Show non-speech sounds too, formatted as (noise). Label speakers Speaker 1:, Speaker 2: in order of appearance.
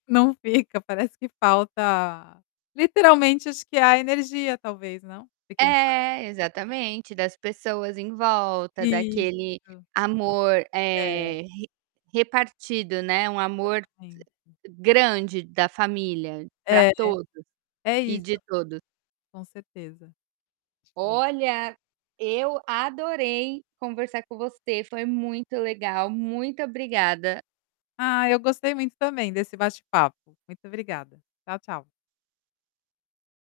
Speaker 1: Não fica, parece que falta, literalmente, acho que a energia, talvez, não? De quem faz,
Speaker 2: É,
Speaker 1: é.
Speaker 2: exatamente, das pessoas em volta, daquele
Speaker 1: Isso.
Speaker 2: amor,
Speaker 1: É.
Speaker 2: eh, re repartido, né, um amor
Speaker 1: Exatamente.
Speaker 2: grande da família pra
Speaker 1: É.
Speaker 2: todos,
Speaker 1: É
Speaker 2: e
Speaker 1: isso.
Speaker 2: de todos.
Speaker 1: Com certeza. (unintelligible)
Speaker 2: Olha, eu adorei conversar com você, foi muito legal, muito obrigada.
Speaker 1: Ah, eu gostei muito também desse bate-papo. Muito obrigada. Tchau, tchau.